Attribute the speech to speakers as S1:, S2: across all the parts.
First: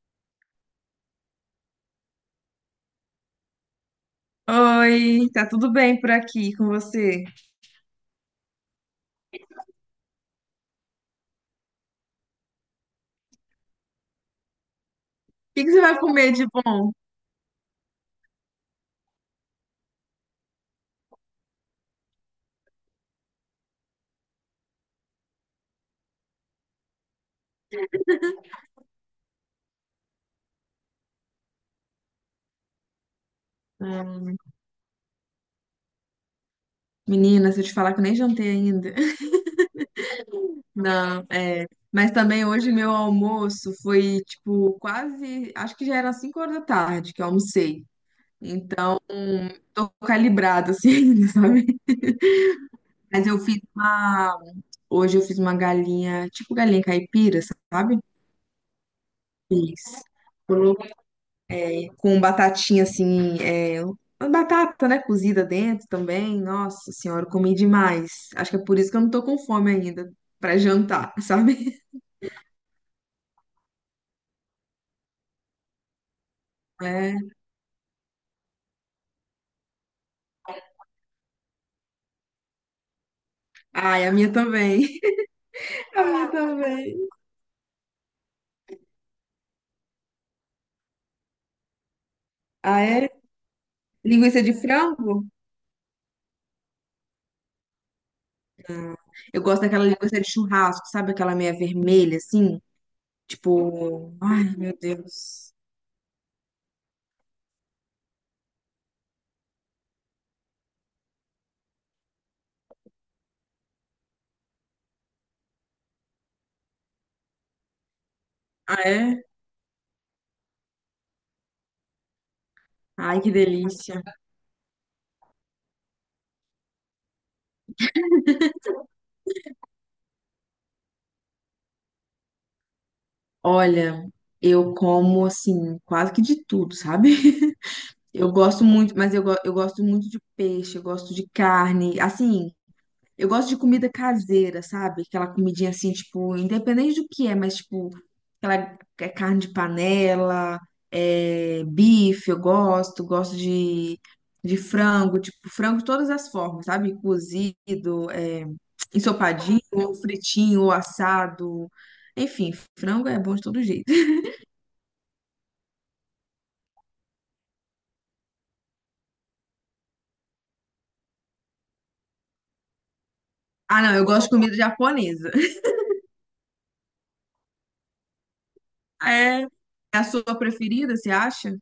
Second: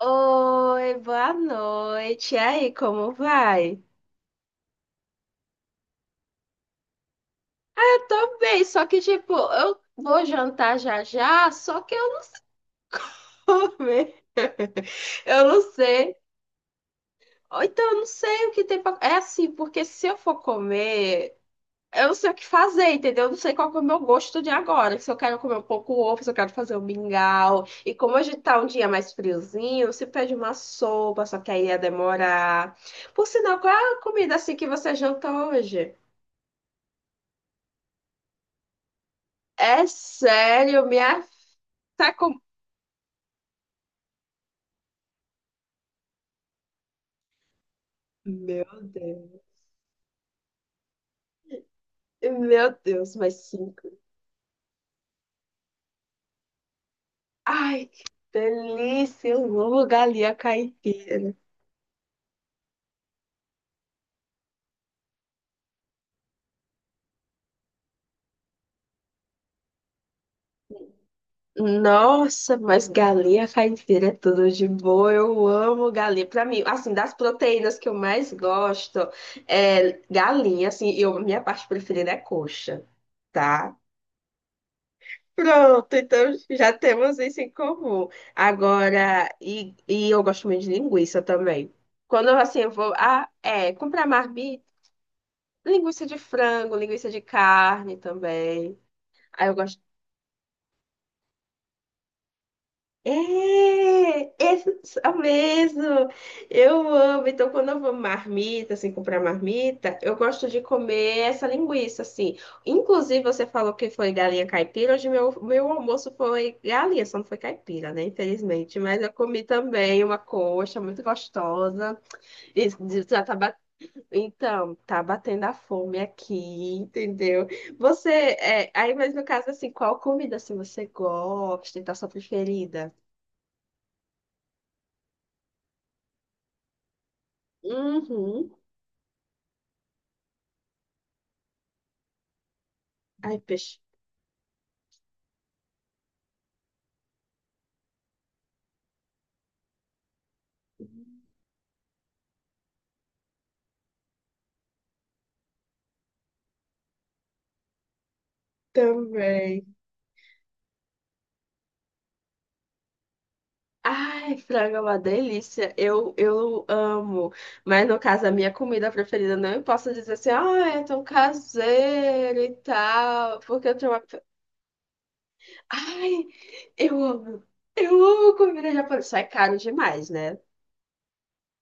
S1: Oi, boa noite. E aí, como vai?
S2: Oi, tá tudo bem por aqui com você? O
S1: Eu tô bem, só que tipo, eu vou jantar já já, só que eu não vou comer. Eu não
S2: que que você vai
S1: sei.
S2: comer de bom?
S1: Ou então eu não sei o que tem pra... É assim, porque se eu for comer, eu não sei o que fazer, entendeu? Eu não sei qual que é o meu gosto de agora. Se eu quero comer um pouco ovo, se eu quero fazer um mingau. E como hoje tá um dia mais friozinho, se pede uma sopa, só que aí ia demorar. Por sinal, qual é a comida
S2: Hum,
S1: assim que você jantou hoje?
S2: Menina, se eu te falar que eu nem jantei ainda.
S1: É sério, minha.
S2: Não, é. Mas
S1: Tá com...
S2: também hoje meu almoço foi tipo quase, acho que já era 5 horas da tarde que eu almocei.
S1: Meu
S2: Então,
S1: Deus.
S2: tô calibrada assim, sabe?
S1: Meu Deus,
S2: Mas
S1: mais
S2: eu fiz
S1: cinco.
S2: uma, Hoje eu fiz uma galinha, tipo galinha caipira,
S1: Ai,
S2: sabe?
S1: que delícia. Eu amo
S2: Fiz
S1: galinha caipira.
S2: com batatinha assim, é, uma batata, né, cozida dentro também. Nossa senhora, eu comi demais. Acho que é por isso que eu não tô com fome ainda pra jantar, sabe?
S1: Nossa, mas galinha caipira é tudo de bom. Eu amo galinha. Pra mim, assim, das
S2: É.
S1: proteínas que eu mais gosto é galinha, assim, eu, minha parte preferida é coxa. Tá?
S2: Ai, a minha também.
S1: Pronto,
S2: A minha
S1: então já
S2: também.
S1: temos isso em comum. Agora, e eu gosto muito de linguiça também. Quando eu, assim, eu
S2: Ah,
S1: vou
S2: é?
S1: comprar
S2: Linguiça de
S1: marmita,
S2: frango?
S1: linguiça de frango, linguiça de carne também.
S2: Ah, eu
S1: Aí eu
S2: gosto
S1: gosto.
S2: daquela linguiça de churrasco, sabe? Aquela meia vermelha, assim.
S1: É,
S2: Tipo, ai, meu
S1: esse é o
S2: Deus.
S1: mesmo. Eu amo. Então, quando eu vou marmita, assim, comprar marmita, eu gosto de comer essa linguiça, assim. Inclusive, você falou que foi galinha caipira. Hoje, meu almoço foi galinha, só não foi caipira, né?
S2: Ah,
S1: Infelizmente. Mas eu
S2: é?
S1: comi também uma coxa muito gostosa. E
S2: Ai,
S1: já
S2: que
S1: tá bat...
S2: delícia.
S1: Então, tá batendo a fome aqui, entendeu? Você, é, aí, mas no caso, assim, qual comida, assim você gosta e tá sua preferida?
S2: Olha, eu como, assim, quase que de tudo, sabe? Eu
S1: Uhum.
S2: gosto muito, mas eu gosto muito de peixe, eu gosto de carne, assim, eu
S1: Ai,
S2: gosto de
S1: peixe.
S2: comida caseira, sabe? Aquela comidinha assim, tipo, independente do que é, mas tipo, aquela é carne de panela, é, bife, eu gosto, gosto de frango, tipo, frango de todas as formas, sabe? Cozido, é, ensopadinho,
S1: Também.
S2: ou fritinho, ou assado, enfim, frango é bom de todo jeito.
S1: Ai, frango é uma delícia. Eu amo. Mas no caso, a minha comida preferida, não posso dizer assim, ah, é tão caseiro e tal. Porque eu
S2: Ah,
S1: tenho
S2: não,
S1: uma.
S2: eu gosto de comida japonesa.
S1: Ai, eu amo. Eu amo comida japonesa. Só é
S2: É, é
S1: caro
S2: a
S1: demais, né?
S2: sua preferida, você acha?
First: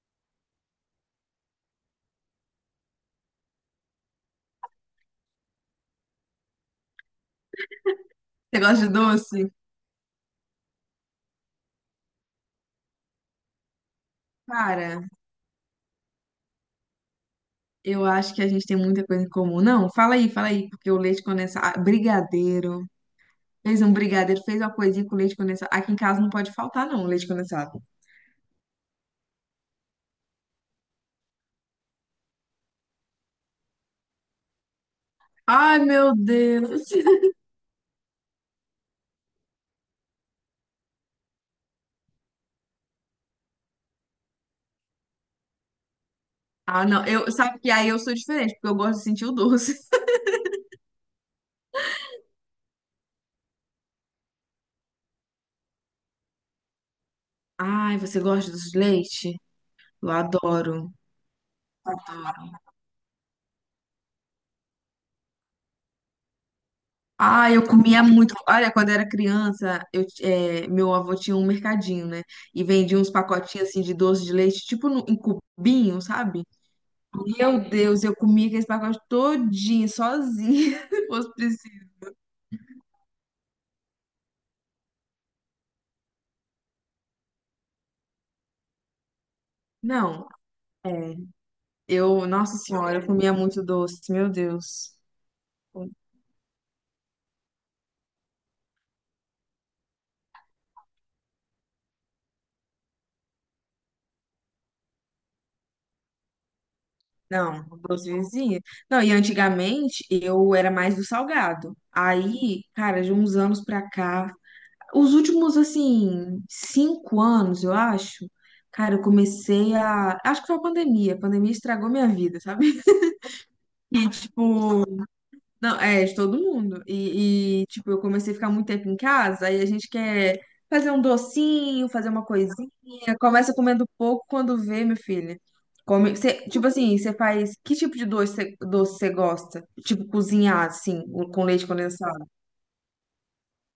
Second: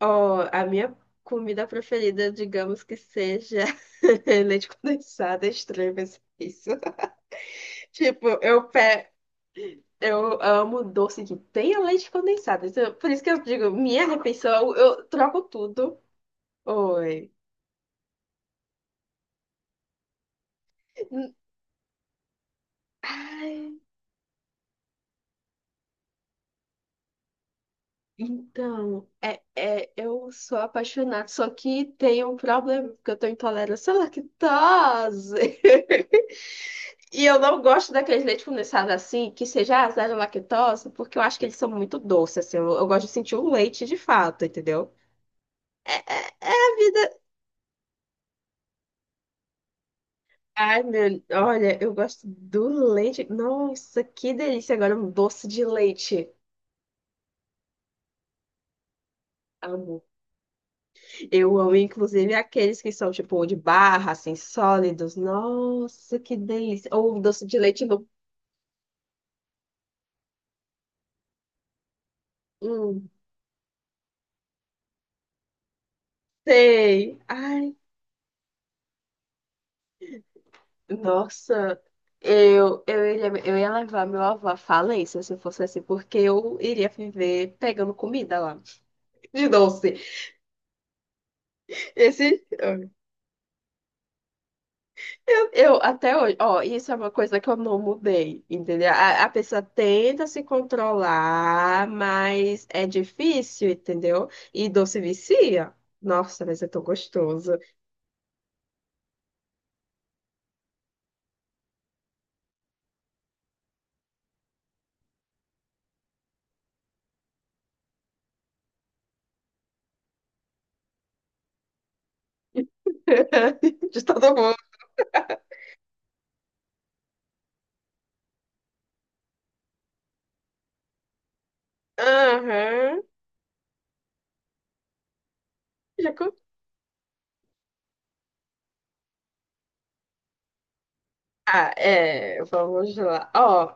S1: Ó, a minha comida preferida, digamos que seja leite condensado, é estranho, mas é isso. Tipo,
S2: Você
S1: eu
S2: gosta de
S1: pego.
S2: doce?
S1: Eu amo doce que tenha leite condensado. Isso- por isso que eu digo, minha refeição, eu
S2: Cara,
S1: troco tudo. Oi.
S2: eu acho que a gente tem muita coisa em comum. Não, fala aí, porque o leite
S1: Hum,
S2: condensado, ah, brigadeiro.
S1: Ai,
S2: Fez um brigadeiro, fez uma coisinha com leite condensado. Aqui em casa não pode faltar, não, leite condensado.
S1: então, é, é, eu sou apaixonada, só que tem um problema, porque eu tô intolerância à lactose.
S2: Ai, meu Deus.
S1: E eu não gosto daqueles leite condensado assim, que seja zero lactose, porque eu acho que eles são muito doces, assim. Eu gosto de sentir o leite de fato, entendeu? É, é, é a
S2: Ah, não,
S1: vida.
S2: sabe que aí eu sou diferente, porque eu gosto de sentir o doce.
S1: Ai, meu, olha, eu gosto do leite. Nossa, que delícia! Agora um doce de leite.
S2: Ai, você gosta de doce de leite?
S1: Amo.
S2: Eu adoro.
S1: Eu amo, inclusive, aqueles que são tipo de barra, assim, sólidos. Nossa, que delícia! Ou um doce
S2: Ah,
S1: de
S2: eu
S1: leite
S2: comia
S1: no.
S2: muito. Olha, quando eu era criança, meu avô tinha um mercadinho, né? E vendia
S1: Hum,
S2: uns pacotinhos assim de doce de leite, tipo em cubinho, sabe?
S1: sei.
S2: Meu
S1: Ai,
S2: Deus, eu comia aqueles pacotes todinho, sozinha, se fosse
S1: nossa.
S2: preciso.
S1: Eu ia levar meu avô à falência se fosse assim, porque eu iria viver pegando comida lá, de doce.
S2: Não, é,
S1: Esse.
S2: nossa senhora, eu comia muito doce, meu Deus.
S1: Eu até hoje, ó, isso é uma coisa que eu não mudei, entendeu? A pessoa tenta se controlar, mas é difícil, entendeu? E doce vicia. Nossa, mas é tão gostoso.
S2: Não, doce vizinha. Não, e antigamente eu era mais do salgado. Aí, cara, de uns anos pra cá, os últimos, assim, 5 anos, eu acho, cara, eu comecei a. Acho que foi a pandemia. A pandemia estragou minha vida, sabe?
S1: De
S2: E,
S1: todo mundo.
S2: tipo. Não, é, de todo mundo. E, tipo, eu comecei a ficar muito tempo em casa, aí a gente quer fazer um docinho, fazer uma coisinha.
S1: Aham.
S2: Começa comendo pouco quando vê, meu filho.
S1: Já com...
S2: Tipo assim, você faz. Que tipo de doce você gosta? Tipo, cozinhar, assim, com leite
S1: Ah,
S2: condensado.
S1: é, vamos lá. Ó,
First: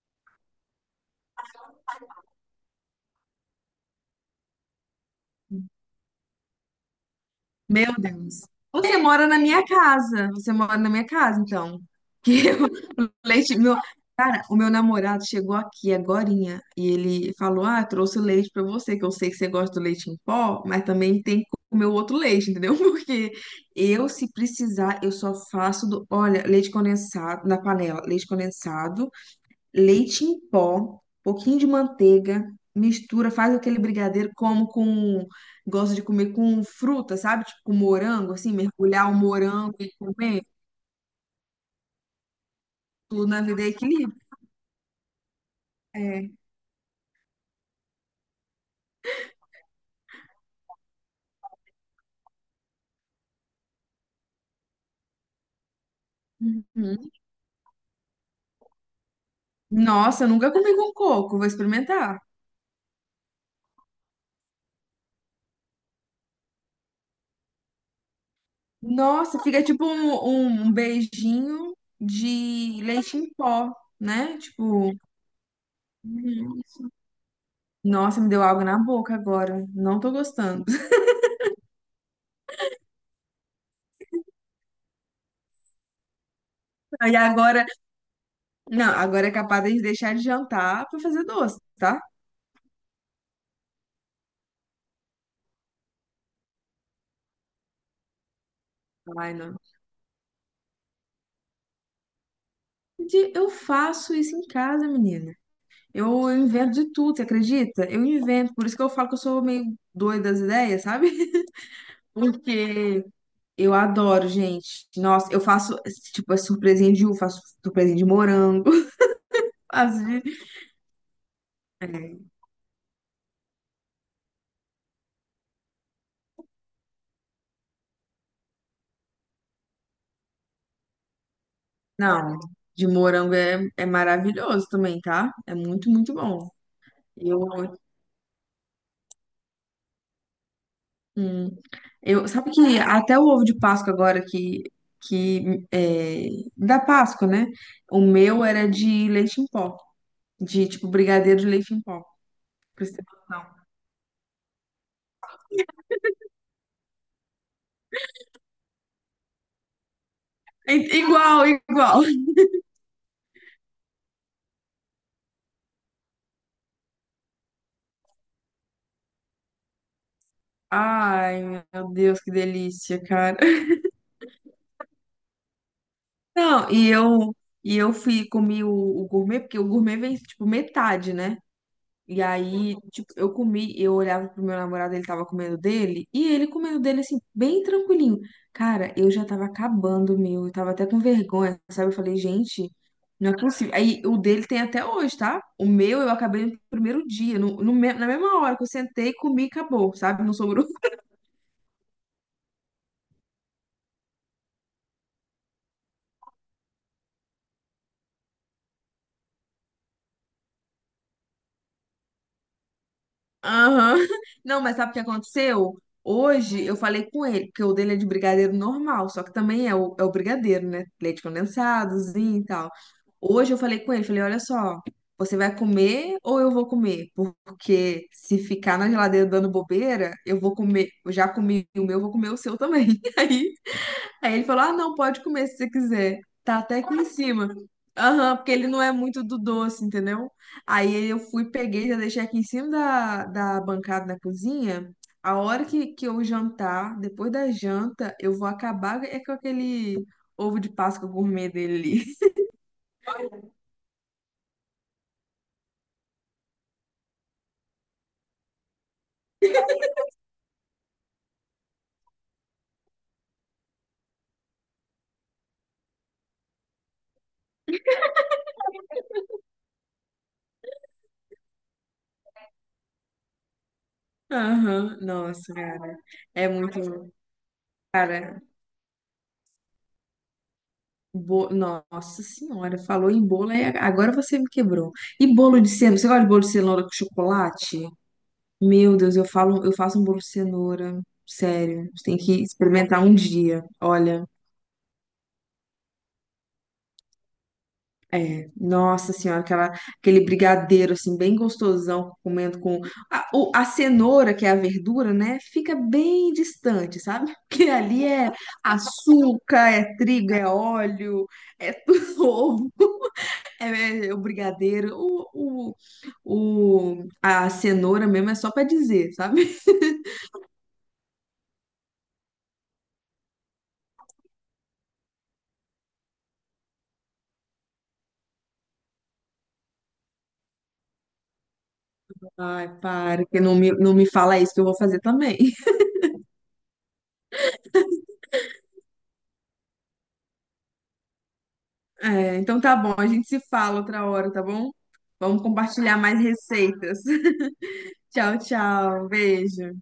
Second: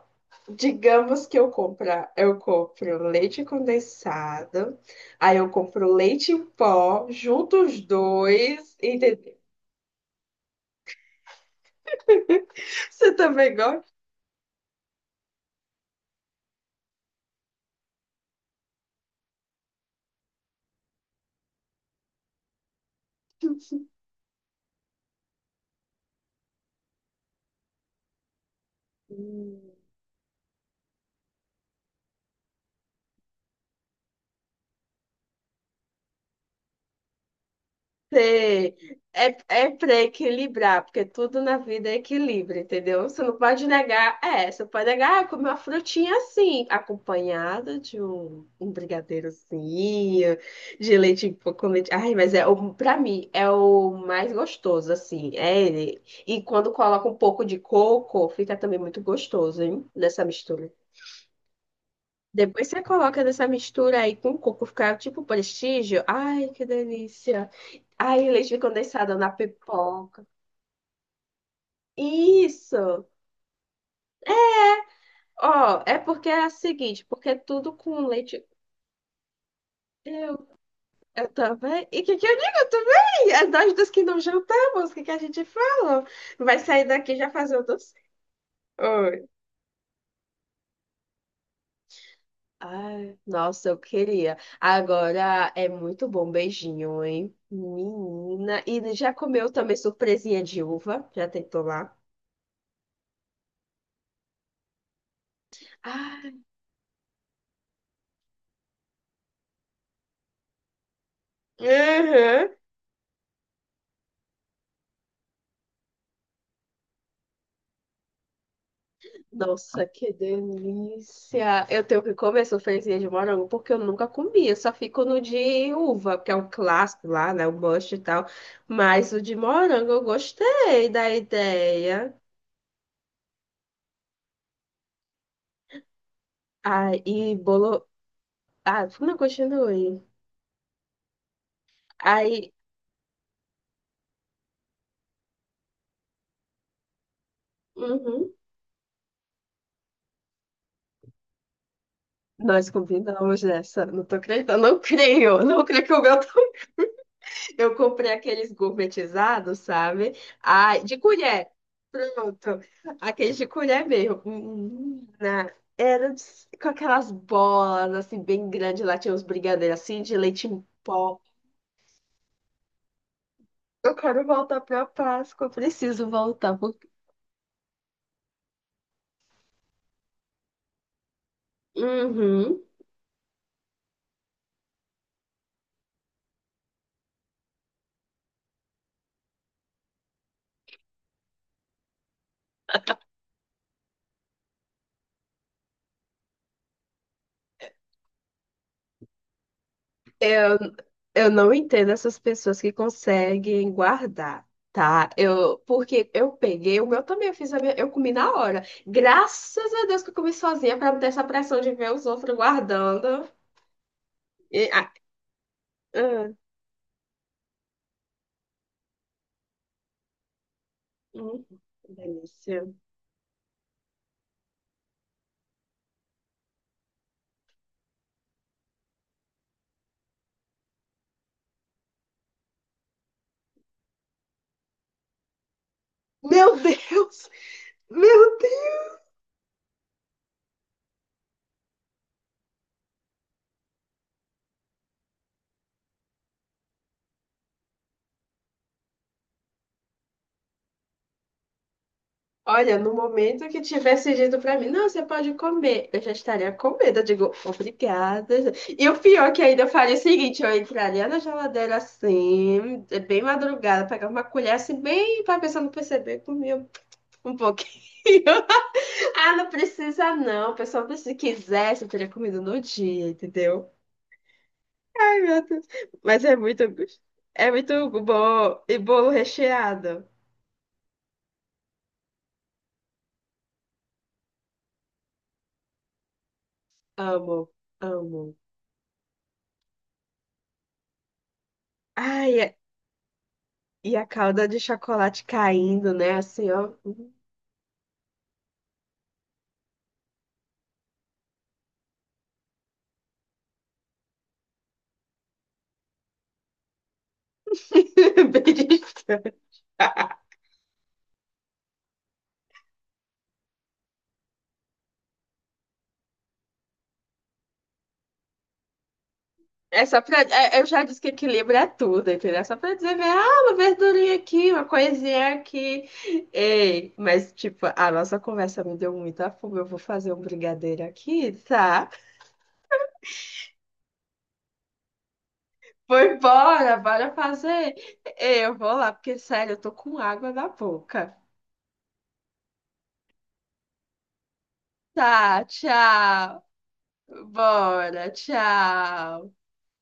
S1: digamos que eu compra, eu compro leite condensado, aí eu compro leite em pó, junto os
S2: Meu Deus.
S1: dois,
S2: Você mora
S1: entendeu?
S2: na minha casa. Você mora na minha casa, então. Que eu, o
S1: Você também
S2: leite, meu,
S1: gosta?
S2: cara, o meu namorado chegou aqui agorinha e ele falou: "Ah, trouxe o leite pra você, que eu sei que você gosta do leite em pó, mas também tem que comer o outro leite, entendeu? Porque eu, se precisar, eu só faço do, olha, leite condensado na panela, leite condensado
S1: Você-
S2: leite em pó, pouquinho de manteiga, mistura, faz aquele brigadeiro, gosto de comer com fruta, sabe? Tipo com morango, assim, mergulhar o
S1: É, é
S2: morango e
S1: para
S2: comer.
S1: equilibrar, porque tudo na vida é equilíbrio, entendeu? Você
S2: Tudo
S1: não
S2: na vida
S1: pode
S2: é equilíbrio.
S1: negar, é, você pode negar, ah, comer uma frutinha
S2: É.
S1: assim, acompanhada de um brigadeirozinho, de leite em pó com leite. Ai, mas é, o- pra mim, é o mais gostoso, assim, é ele. E quando coloca
S2: Uhum.
S1: um pouco de coco, fica também muito gostoso, hein? Nessa
S2: Nossa, eu nunca
S1: mistura.
S2: comi com coco, vou experimentar.
S1: Depois você coloca nessa mistura aí com coco, fica tipo prestígio. Ai, que delícia. Ai, leite condensado na
S2: Nossa, fica tipo um,
S1: pipoca.
S2: um um beijinho de
S1: Isso.
S2: leite em pó, né? Tipo,
S1: Ó, é porque é a
S2: Uhum.
S1: seguinte, porque é tudo com
S2: Nossa, me deu
S1: leite.
S2: água na boca agora. Não tô
S1: Eu,
S2: gostando.
S1: eu também. E o que que eu digo? Eu também. É nós dos que não jantamos, o que que a gente fala? Vai sair
S2: E
S1: daqui já fazendo.
S2: agora
S1: Doce.
S2: Não, agora é capaz de deixar de jantar pra fazer doce, tá?
S1: Ai, nossa, eu queria. Agora é muito bom beijinho, hein? Menina. E já
S2: Ai,
S1: comeu
S2: não.
S1: também surpresinha de uva? Já tentou lá?
S2: Eu faço isso em casa, menina. Eu
S1: Ai,
S2: invento de tudo, você acredita? Eu invento, por isso que eu falo que eu sou meio doida das ideias, sabe?
S1: uhum.
S2: Porque eu adoro, gente. Nossa, eu faço, tipo, é surpresinha de uva, faço surpresinha de morango.
S1: Nossa,
S2: Faço
S1: que
S2: de...
S1: delícia! Eu
S2: É,
S1: tenho que comer surpresinha de morango porque eu nunca comi. Eu só fico no de uva, que é um clássico lá, né? O must e tal. Mas o de morango eu gostei da ideia.
S2: não, de morango é maravilhoso também, tá? É muito, muito bom.
S1: Ai, e
S2: Eu
S1: bolo. Ah, não, continue.
S2: Hum. Sabe
S1: Aí.
S2: que até o ovo de Páscoa agora que é, da Páscoa, né? O
S1: Uhum.
S2: meu era de leite em pó, de tipo brigadeiro de leite em pó,
S1: Nós
S2: pra você ter
S1: combinamos
S2: noção.
S1: essa. Não tô acreditando, não creio. Não creio que o meu. Tá- Eu comprei aqueles gourmetizados, sabe? Ai, de
S2: Igual,
S1: colher.
S2: igual.
S1: Pronto. Aqueles de colher mesmo. Menina, era de- com aquelas bolas, assim, bem grandes. Lá tinha uns brigadeiros, assim, de leite em pó.
S2: Ai, meu Deus, que delícia, cara.
S1: Eu quero voltar pra Páscoa. Eu preciso voltar.
S2: Não,
S1: Porque-
S2: e eu fui comi o gourmet, porque o gourmet vem tipo metade, né? E
S1: Uhum.
S2: aí, tipo, eu comi, eu olhava pro meu namorado, ele tava comendo dele, e ele comendo dele, assim, bem tranquilinho. Cara, eu já tava acabando o meu, eu tava até com vergonha, sabe? Eu falei, gente, não é possível. Aí, o dele tem até hoje, tá? O meu eu acabei no primeiro dia, no, no me- na mesma hora que eu sentei, comi e acabou, sabe? Não
S1: Eu,
S2: sobrou.
S1: eu não entendo essas pessoas que conseguem guardar, tá? Eu, porque eu peguei, o meu também, eu fiz a minha, eu comi na hora. Graças a Deus que eu comi sozinha para não ter essa pressão de ver os outros guardando.
S2: Aham. Não,
S1: E,
S2: mas
S1: ah,
S2: sabe o que aconteceu?
S1: ah,
S2: Hoje eu falei com ele, porque o dele é de brigadeiro normal, só que também é o brigadeiro, né? Leite
S1: hum,
S2: condensadozinho e
S1: delícia.
S2: tal. Hoje eu falei com ele, falei, olha só, você vai comer ou eu vou comer? Porque se ficar na geladeira dando bobeira, eu vou comer, eu já comi o meu, eu vou comer o seu também. Aí ele falou: "Ah, não, pode comer se você quiser.
S1: Meu
S2: Tá até aqui em
S1: Deus!
S2: cima." Aham,
S1: Meu
S2: porque ele
S1: Deus!
S2: não é muito do doce, entendeu? Aí eu fui, peguei, já deixei aqui em cima da bancada da cozinha. A hora que eu jantar, depois da janta, eu vou acabar é com aquele ovo de Páscoa gourmet dele ali.
S1: Olha, no momento que tivesse dito pra mim, não, você pode comer, eu já estaria com medo. Eu digo, obrigada. E o pior que ainda eu faria é o seguinte: eu entraria na geladeira assim, é bem madrugada, pegar uma colher assim, bem pra pessoa não perceber, comia um pouquinho. Ah, não precisa não, pessoal, se quisesse, eu teria comido no dia, entendeu?
S2: Aham,
S1: Ai, meu
S2: nossa,
S1: Deus.
S2: cara.
S1: Mas
S2: É muito.
S1: é muito
S2: Cara,
S1: bom. E bolo recheado.
S2: nossa senhora, falou em bolo, aí agora você me quebrou. E bolo de cenoura? Você gosta de bolo de cenoura com
S1: Amo,
S2: chocolate?
S1: amo.
S2: Meu Deus, eu falo, eu faço um bolo de cenoura, sério. Você tem
S1: Ai,
S2: que
S1: é-
S2: experimentar um dia.
S1: E a
S2: Olha,
S1: calda de chocolate caindo, né? Assim, ó.
S2: é, nossa senhora, aquele brigadeiro assim bem gostosão, comendo com a cenoura, que é a verdura, né? Fica bem distante, sabe? Porque ali é
S1: Beliscando.
S2: açúcar, é trigo, é óleo, é tudo ovo. É, é o brigadeiro, a cenoura mesmo é só pra dizer, sabe?
S1: É só pra. É- Eu já disse que equilíbrio é tudo, entendeu? É só pra dizer, né? Ah, uma verdurinha aqui, uma coisinha aqui. Ei, mas, tipo, a nossa conversa me deu muita fome. Eu vou fazer um brigadeiro aqui, tá?
S2: Ai, para que não me fala isso que eu vou fazer também.
S1: Foi embora, bora fazer. Ei, eu vou lá, porque, sério, eu tô com água na boca.
S2: É, então tá bom, a gente se fala outra hora, tá bom? Vamos
S1: Tá,
S2: compartilhar mais
S1: tchau.
S2: receitas.
S1: Bora,
S2: Tchau, tchau.
S1: tchau.
S2: Beijo.